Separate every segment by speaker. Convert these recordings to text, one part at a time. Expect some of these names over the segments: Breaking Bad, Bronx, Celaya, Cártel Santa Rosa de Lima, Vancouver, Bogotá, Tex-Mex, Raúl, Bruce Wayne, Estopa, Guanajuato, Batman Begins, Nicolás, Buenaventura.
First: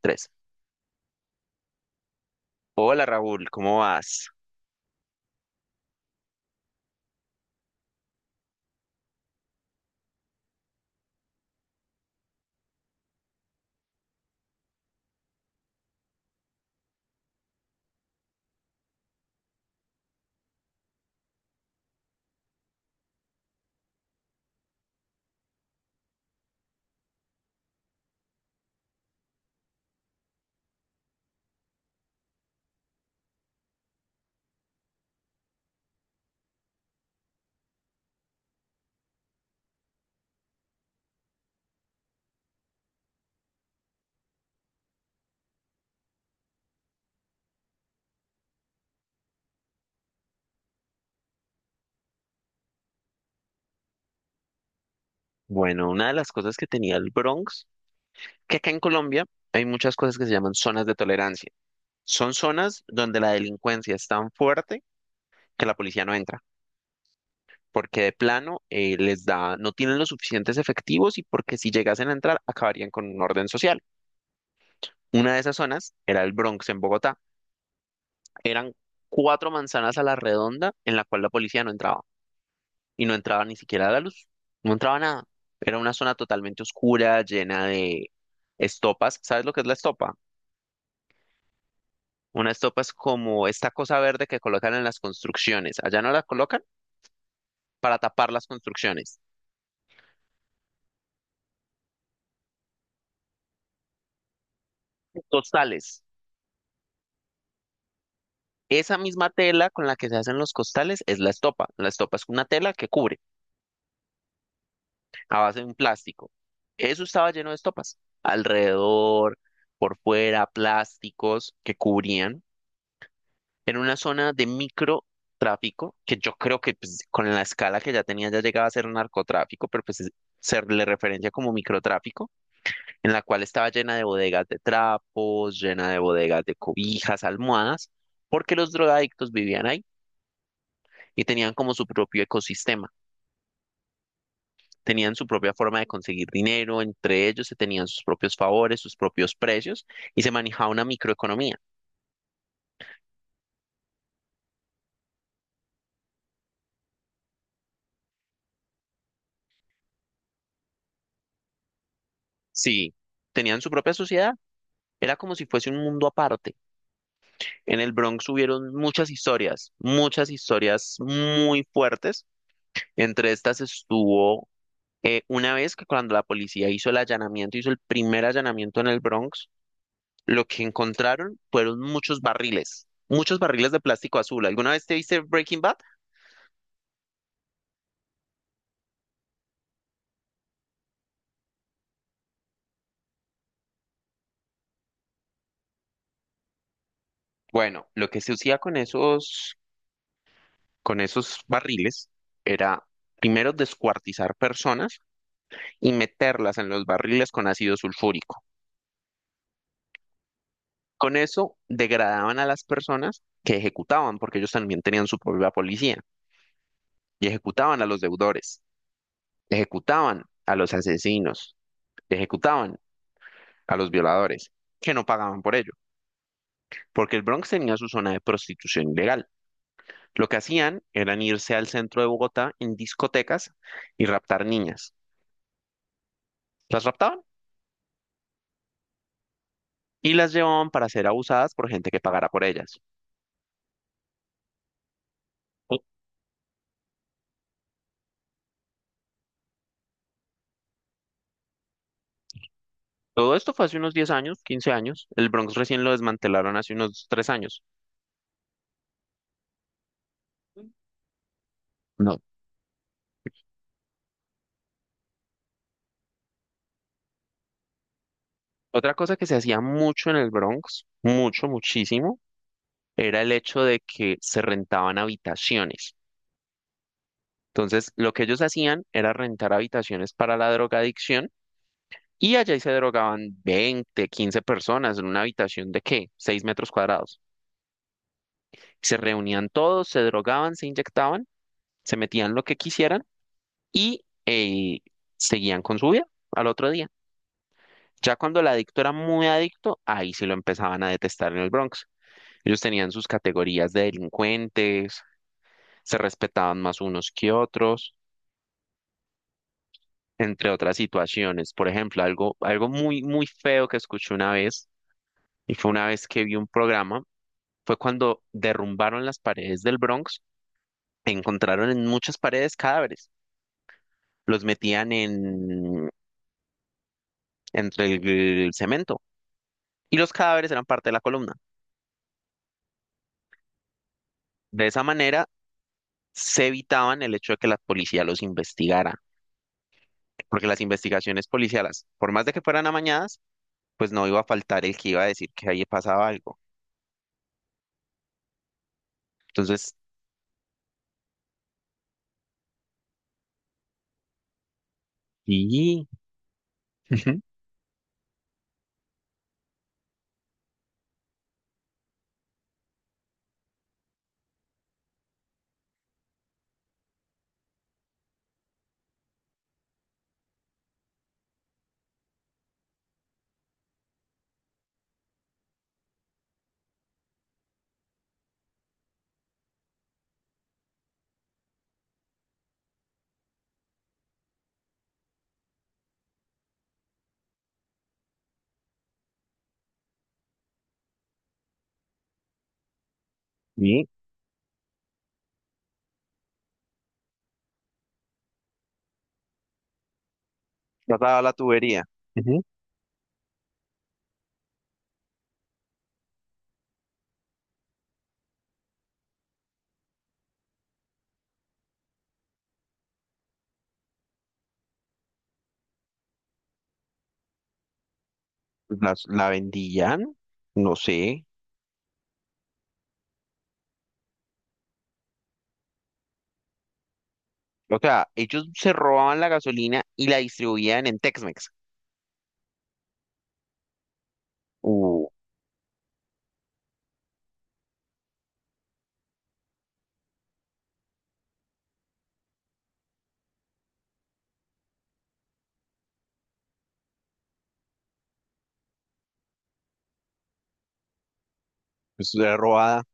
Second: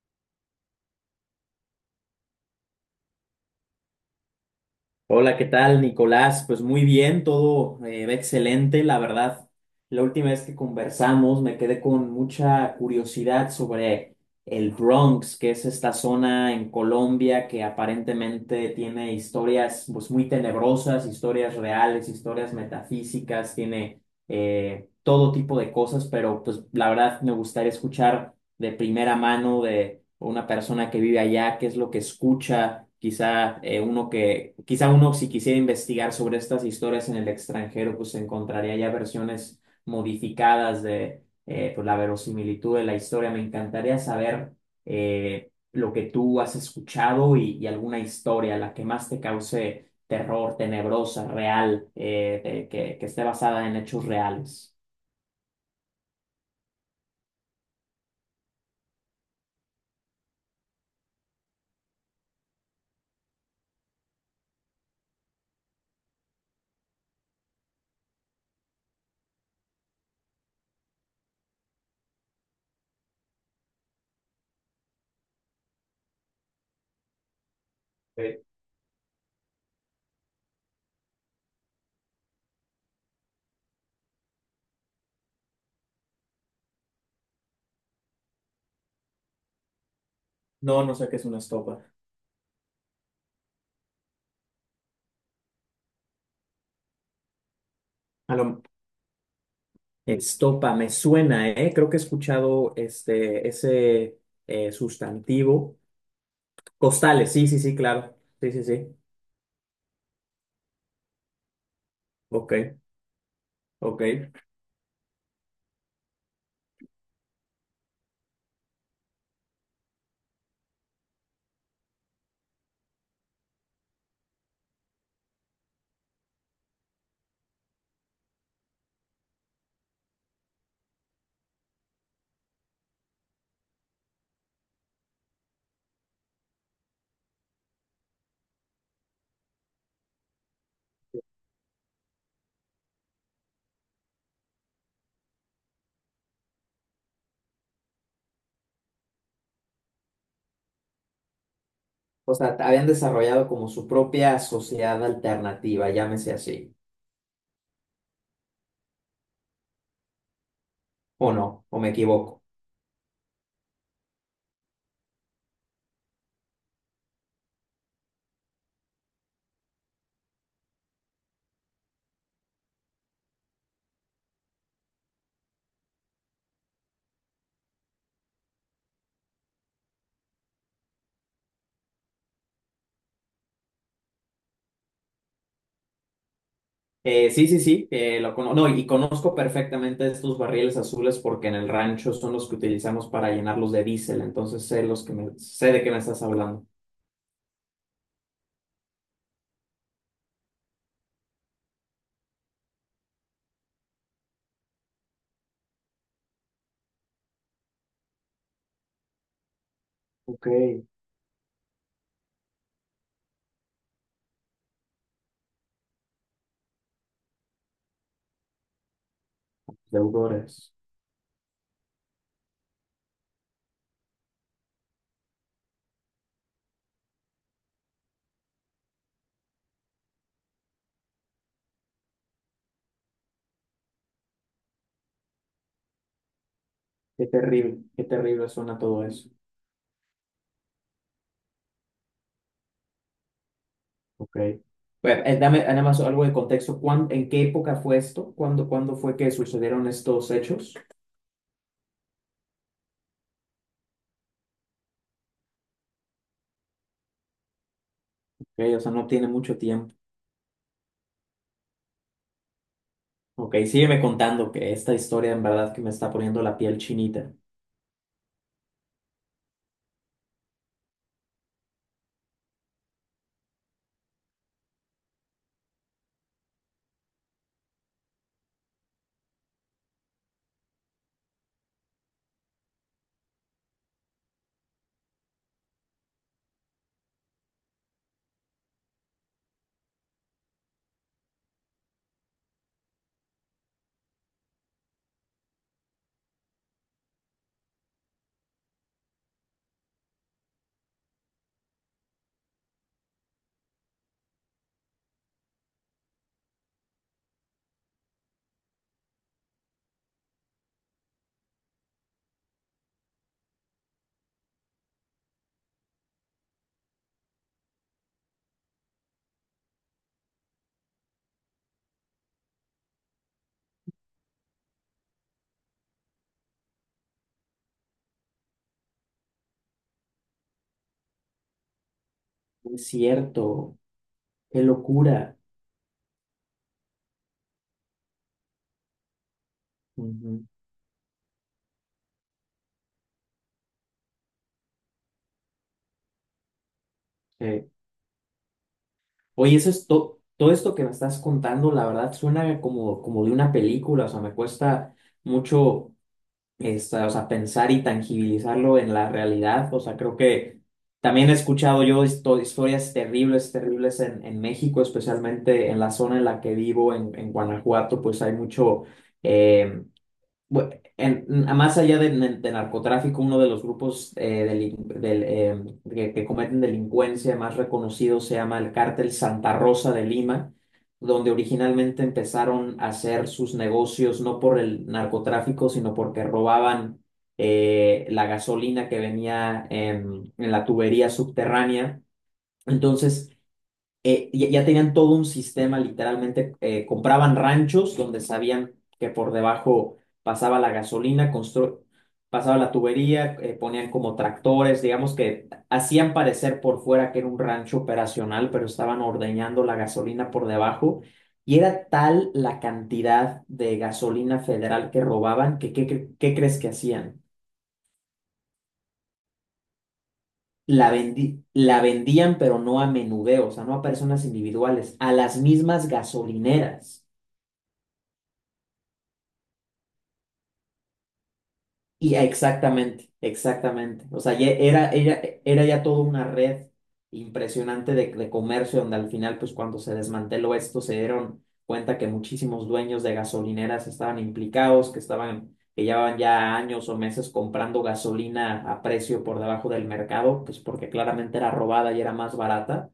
Speaker 1: Tres. Hola Raúl, ¿cómo vas?
Speaker 2: Hola, ¿qué tal, Nicolás? Pues muy bien, todo va excelente, la verdad. La última vez que conversamos me quedé con mucha curiosidad sobre el Bronx, que es esta zona en Colombia que aparentemente tiene historias, pues, muy tenebrosas, historias reales, historias metafísicas, tiene todo tipo de cosas, pero pues la verdad me gustaría escuchar de primera mano de una persona que vive allá, qué es lo que escucha, quizá uno que, quizá uno si quisiera investigar sobre estas historias en el extranjero, pues encontraría ya versiones modificadas de pues, la verosimilitud de la historia. Me encantaría saber lo que tú has escuchado y alguna historia, la que más te cause terror, tenebrosa, real, que esté basada en hechos reales.
Speaker 1: Bueno, una de las cosas que tenía el Bronx, que acá en Colombia hay muchas cosas que se llaman zonas de tolerancia. Son zonas donde la delincuencia es tan fuerte que la policía no entra, porque de plano les da, no tienen los suficientes efectivos y porque si llegasen a entrar acabarían con un orden social. Una de esas zonas era el Bronx en Bogotá.
Speaker 2: Eh,
Speaker 1: Eran cuatro manzanas a la redonda en la cual la policía no entraba. Y no entraba ni siquiera la luz, no entraba nada. Era una zona totalmente oscura, llena de estopas. ¿Sabes lo que es la estopa?
Speaker 2: No, no sé qué es una estopa.
Speaker 1: Una estopa es como esta cosa verde que colocan en las construcciones. Allá no la colocan para tapar
Speaker 2: A
Speaker 1: las
Speaker 2: lo,
Speaker 1: construcciones.
Speaker 2: Estopa, me suena, ¿eh? Creo que he escuchado este, ese sustantivo.
Speaker 1: Costales.
Speaker 2: Costales, sí, sí, sí, claro. Sí, sí, sí.
Speaker 1: Esa misma tela con la que se hacen los costales es la estopa. La estopa es una
Speaker 2: Ok,
Speaker 1: tela que cubre
Speaker 2: ok.
Speaker 1: a base de un plástico. Eso estaba lleno de estopas. Alrededor, por fuera, plásticos que cubrían. En una zona de microtráfico, que yo creo que pues, con la escala que ya tenía ya llegaba a ser narcotráfico, pero pues se le referencia como microtráfico, en la cual estaba llena de bodegas de trapos, llena de bodegas de cobijas, almohadas, porque los drogadictos vivían ahí y tenían como su propio ecosistema, tenían su propia forma de conseguir dinero, entre ellos se tenían sus propios favores, sus propios precios y se manejaba una microeconomía.
Speaker 2: O sea, habían desarrollado como su propia sociedad alternativa, llámese así. ¿O no? ¿O me equivoco?
Speaker 1: Sí, tenían su propia sociedad, era como si fuese un mundo aparte. En el Bronx hubieron muchas historias muy fuertes. Entre estas estuvo una vez que cuando la policía hizo el allanamiento, hizo el primer allanamiento en el Bronx, lo que encontraron fueron muchos barriles de plástico azul. ¿Alguna vez te viste Breaking Bad?
Speaker 2: Sí, sí, sí, no, y conozco perfectamente estos barriles azules porque en el rancho son los que utilizamos para llenarlos de diésel, entonces sé los que me, sé de qué me estás hablando.
Speaker 1: Bueno, lo que se hacía con esos barriles era primero descuartizar personas y meterlas en los barriles con ácido sulfúrico.
Speaker 2: Ok,
Speaker 1: Con eso degradaban a las personas que ejecutaban, porque ellos también tenían su propia policía, y ejecutaban a los deudores, ejecutaban a
Speaker 2: deudores.
Speaker 1: los asesinos, ejecutaban a los violadores, que no pagaban por ello, porque el Bronx tenía su zona de prostitución ilegal. Lo que hacían eran irse al centro de Bogotá en discotecas y raptar niñas. Las raptaban
Speaker 2: Qué terrible suena todo eso.
Speaker 1: y las llevaban para ser abusadas por gente que pagara por ellas.
Speaker 2: Ok. Bueno, dame nada más algo de contexto. ¿En qué época fue esto? ¿Cuándo, cuándo fue que sucedieron estos hechos?
Speaker 1: Todo esto fue hace unos 10 años, 15 años. El Bronx recién lo desmantelaron hace unos 3 años.
Speaker 2: Ok, o sea, no tiene mucho tiempo.
Speaker 1: No.
Speaker 2: Ok, sígueme contando que esta historia en verdad que me está poniendo la piel chinita.
Speaker 1: Otra cosa que se hacía mucho en el Bronx, mucho, muchísimo, era el hecho de que se rentaban habitaciones. Entonces, lo que ellos hacían era rentar habitaciones para la drogadicción y allá ahí se drogaban 20, 15 personas en una habitación de ¿qué? 6 metros cuadrados. Se reunían todos, se drogaban, se inyectaban, se metían lo que quisieran y seguían con su vida al otro día. Ya cuando el adicto era muy adicto, ahí sí lo empezaban a detestar en el Bronx. Ellos tenían sus categorías de delincuentes, se respetaban más unos que otros, entre otras situaciones. Por ejemplo, algo, algo muy, muy feo que escuché una vez, y fue una vez que vi un programa, fue cuando derrumbaron las paredes del Bronx, encontraron en muchas paredes cadáveres, los metían entre el cemento, y los cadáveres eran parte de la columna.
Speaker 2: No. Es cierto, qué
Speaker 1: De esa manera
Speaker 2: locura.
Speaker 1: se evitaban el hecho de que la policía los investigara,
Speaker 2: Ujú,
Speaker 1: porque las investigaciones policiales, por más de que fueran amañadas, pues no iba a faltar el que iba a decir que ahí pasaba algo.
Speaker 2: sí. Oye,
Speaker 1: Entonces,
Speaker 2: todo esto que me estás contando, la verdad suena como, como de una película, o sea, me cuesta
Speaker 1: sí.
Speaker 2: mucho esta, o
Speaker 1: Ujú,
Speaker 2: sea, pensar y tangibilizarlo en la realidad. O sea, creo que también he escuchado yo historias terribles, terribles en México, especialmente en la zona en la que vivo, en Guanajuato, pues hay mucho, eh, bu- en- más allá de narcotráfico, uno de los grupos que cometen delincuencia más reconocidos, se llama el Cártel Santa Rosa de Lima, donde originalmente empezaron a hacer sus negocios no por el narcotráfico, sino porque robaban la gasolina que venía en la tubería subterránea. Entonces,
Speaker 1: sí,
Speaker 2: ya tenían todo un sistema, literalmente compraban ranchos donde sabían que por debajo pasaba la
Speaker 1: pasaba la
Speaker 2: gasolina,
Speaker 1: tubería. Ujú.
Speaker 2: pasaba la tubería, ponían como tractores, digamos que hacían parecer por fuera que era un rancho operacional, pero estaban ordeñando la gasolina por debajo. Y era tal la cantidad de gasolina federal que robaban que, ¿qué, qué crees que hacían?
Speaker 1: La vendían, no sé.
Speaker 2: La vendían, pero no a menudeo, o sea, no a personas individuales, a las mismas gasolineras.
Speaker 1: O sea, ellos se robaban la gasolina y la distribuían en Tex-Mex.
Speaker 2: Y exactamente, exactamente. O sea,
Speaker 1: Uh,
Speaker 2: era ya toda una red impresionante de comercio donde al final, pues cuando se desmanteló esto, se dieron cuenta que muchísimos dueños de gasolineras estaban implicados, que estaban, que llevaban ya años o meses comprando gasolina a precio por debajo del mercado, pues porque claramente era robada y era
Speaker 1: pues era
Speaker 2: más
Speaker 1: robada.
Speaker 2: barata.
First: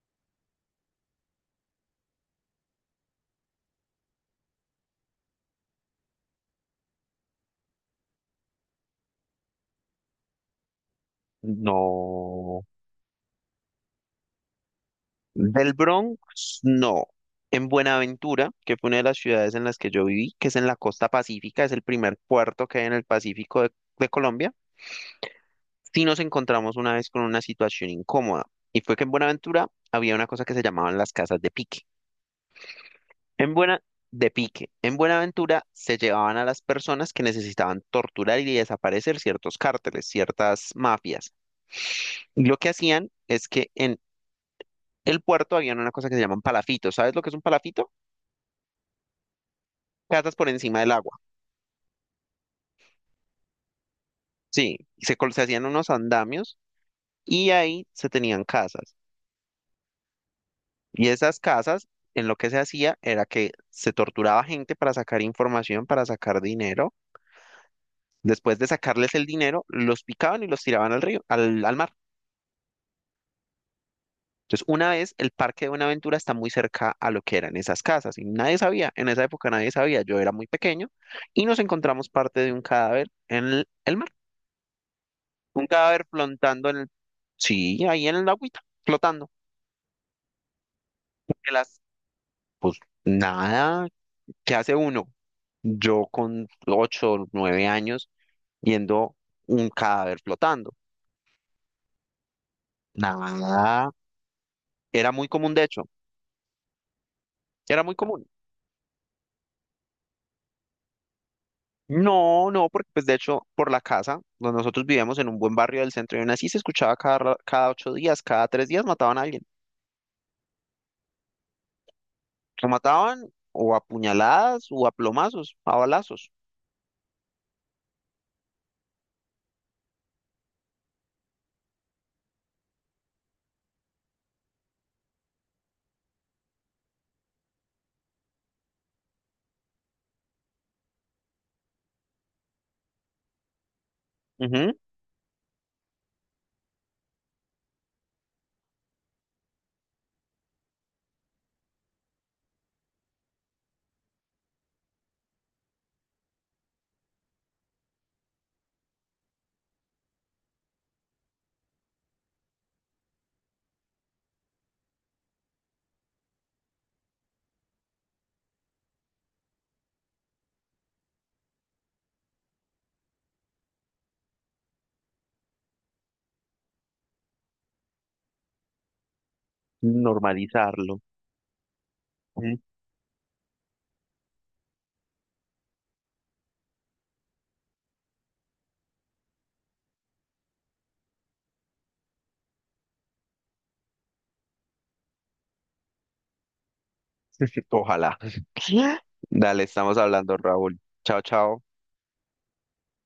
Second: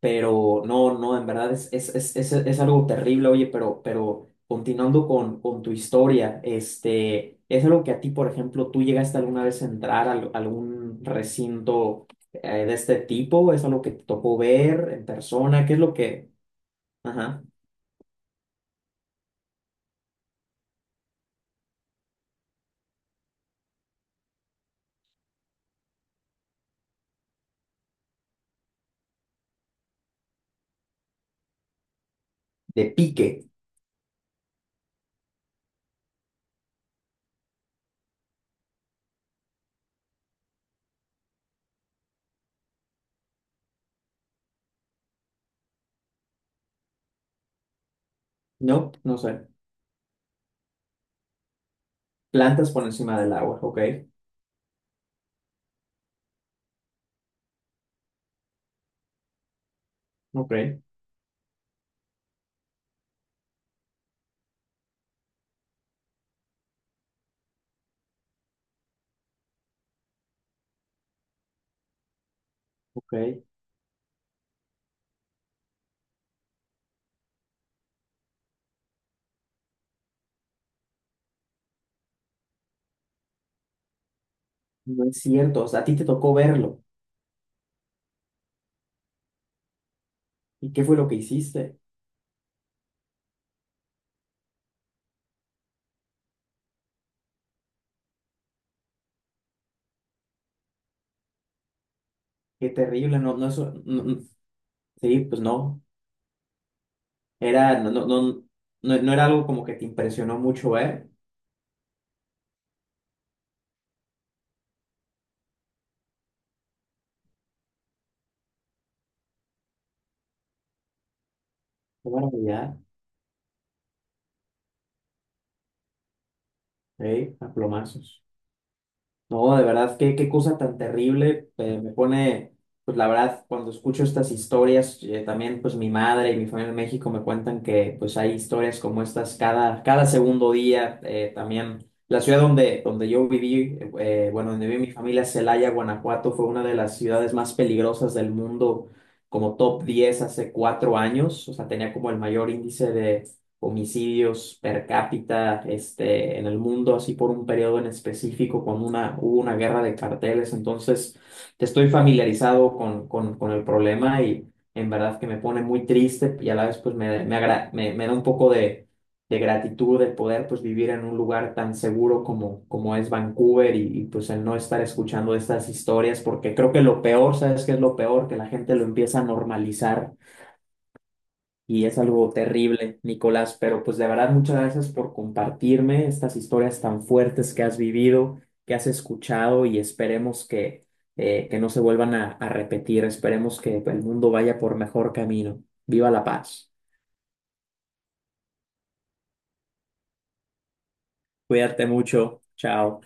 Speaker 2: Pero no, no, en verdad es algo terrible, oye, pero continuando con tu historia, este, ¿es algo que a ti, por ejemplo, tú llegaste alguna vez a entrar a, algún recinto
Speaker 1: No.
Speaker 2: de este tipo? ¿Es algo que te tocó ver en persona?
Speaker 1: Del
Speaker 2: ¿Qué es lo que,
Speaker 1: Bronx, no.
Speaker 2: ajá,
Speaker 1: En Buenaventura, que fue una de las ciudades en las que yo viví, que es en la costa pacífica, es el primer puerto que hay en el Pacífico de Colombia. Sí nos encontramos una vez con una situación incómoda, y fue que en Buenaventura había una cosa que se llamaban las casas de pique.
Speaker 2: de pique,
Speaker 1: En Buena, de pique. En Buenaventura se llevaban a las personas que necesitaban torturar y desaparecer ciertos cárteles, ciertas mafias. Y lo que hacían es que en el puerto habían una cosa que se llaman palafitos. ¿Sabes lo que es un palafito?
Speaker 2: no? No sé,
Speaker 1: Casas por encima del agua.
Speaker 2: plantas por encima del agua, ok,
Speaker 1: Sí, y se hacían unos andamios y ahí se tenían casas.
Speaker 2: ok,
Speaker 1: Y esas casas, en lo que se hacía era que se torturaba gente para sacar información, para sacar dinero. Después de sacarles el dinero, los picaban y los tiraban al río, al mar.
Speaker 2: ok,
Speaker 1: Entonces, una vez el parque de Buenaventura está muy cerca a lo que eran esas casas y nadie sabía, en esa época nadie sabía, yo era muy pequeño y nos encontramos parte de un cadáver en el mar,
Speaker 2: no es cierto,
Speaker 1: un
Speaker 2: o sea, a ti te
Speaker 1: cadáver
Speaker 2: tocó
Speaker 1: flotando en
Speaker 2: verlo,
Speaker 1: el, Sí, ahí en el agüita, flotando,
Speaker 2: ¿y qué fue lo que
Speaker 1: porque
Speaker 2: hiciste?
Speaker 1: las, pues nada, ¿qué hace uno? Yo con 8 o 9 años viendo un cadáver flotando.
Speaker 2: Qué terrible, no, no, eso,
Speaker 1: Nada,
Speaker 2: no, no,
Speaker 1: era
Speaker 2: sí,
Speaker 1: muy
Speaker 2: pues
Speaker 1: común, de
Speaker 2: no.
Speaker 1: hecho,
Speaker 2: Era,
Speaker 1: era
Speaker 2: no,
Speaker 1: muy
Speaker 2: no, no,
Speaker 1: común.
Speaker 2: no, no era algo como que te impresionó mucho ver.
Speaker 1: No, no, porque pues de hecho por la casa, donde nosotros vivíamos en un buen barrio del centro y aún así se escuchaba cada 8 días, cada 3 días mataban a alguien.
Speaker 2: Qué maravilla,
Speaker 1: Lo mataban o a puñaladas o a plomazos, a balazos.
Speaker 2: ¿eh? A plomazos. No, de verdad, qué, qué cosa tan terrible. Me pone, pues la verdad, cuando escucho estas historias, también pues mi madre y mi familia en México me cuentan que pues hay historias como estas cada, cada segundo día. También la ciudad donde, donde yo viví, bueno, donde
Speaker 1: Ujú.
Speaker 2: viví mi familia, Celaya, Guanajuato, fue una de las ciudades más peligrosas del mundo, como top 10 hace 4 años. O sea, tenía como el mayor índice de homicidios per cápita este, en el mundo, así por un periodo en específico, cuando hubo una guerra de carteles. Entonces, estoy familiarizado con el problema y en verdad que me pone muy triste y a la vez pues me, me, me da un poco de gratitud de poder pues vivir en un lugar tan seguro como, como es Vancouver pues el no estar escuchando estas historias porque creo que lo peor, ¿sabes qué es lo peor? Que la gente lo empieza a normalizar
Speaker 1: Normalizarlo.
Speaker 2: y es algo
Speaker 1: Mm.
Speaker 2: terrible, Nicolás, pero pues de verdad muchas gracias por compartirme estas historias tan fuertes que has vivido, que has escuchado y esperemos que no se vuelvan a repetir, esperemos que el mundo vaya por mejor camino. Viva la paz.
Speaker 1: Ojalá. Dale, estamos hablando, Raúl. Chao, chao.
Speaker 2: Cuídate mucho. Chao.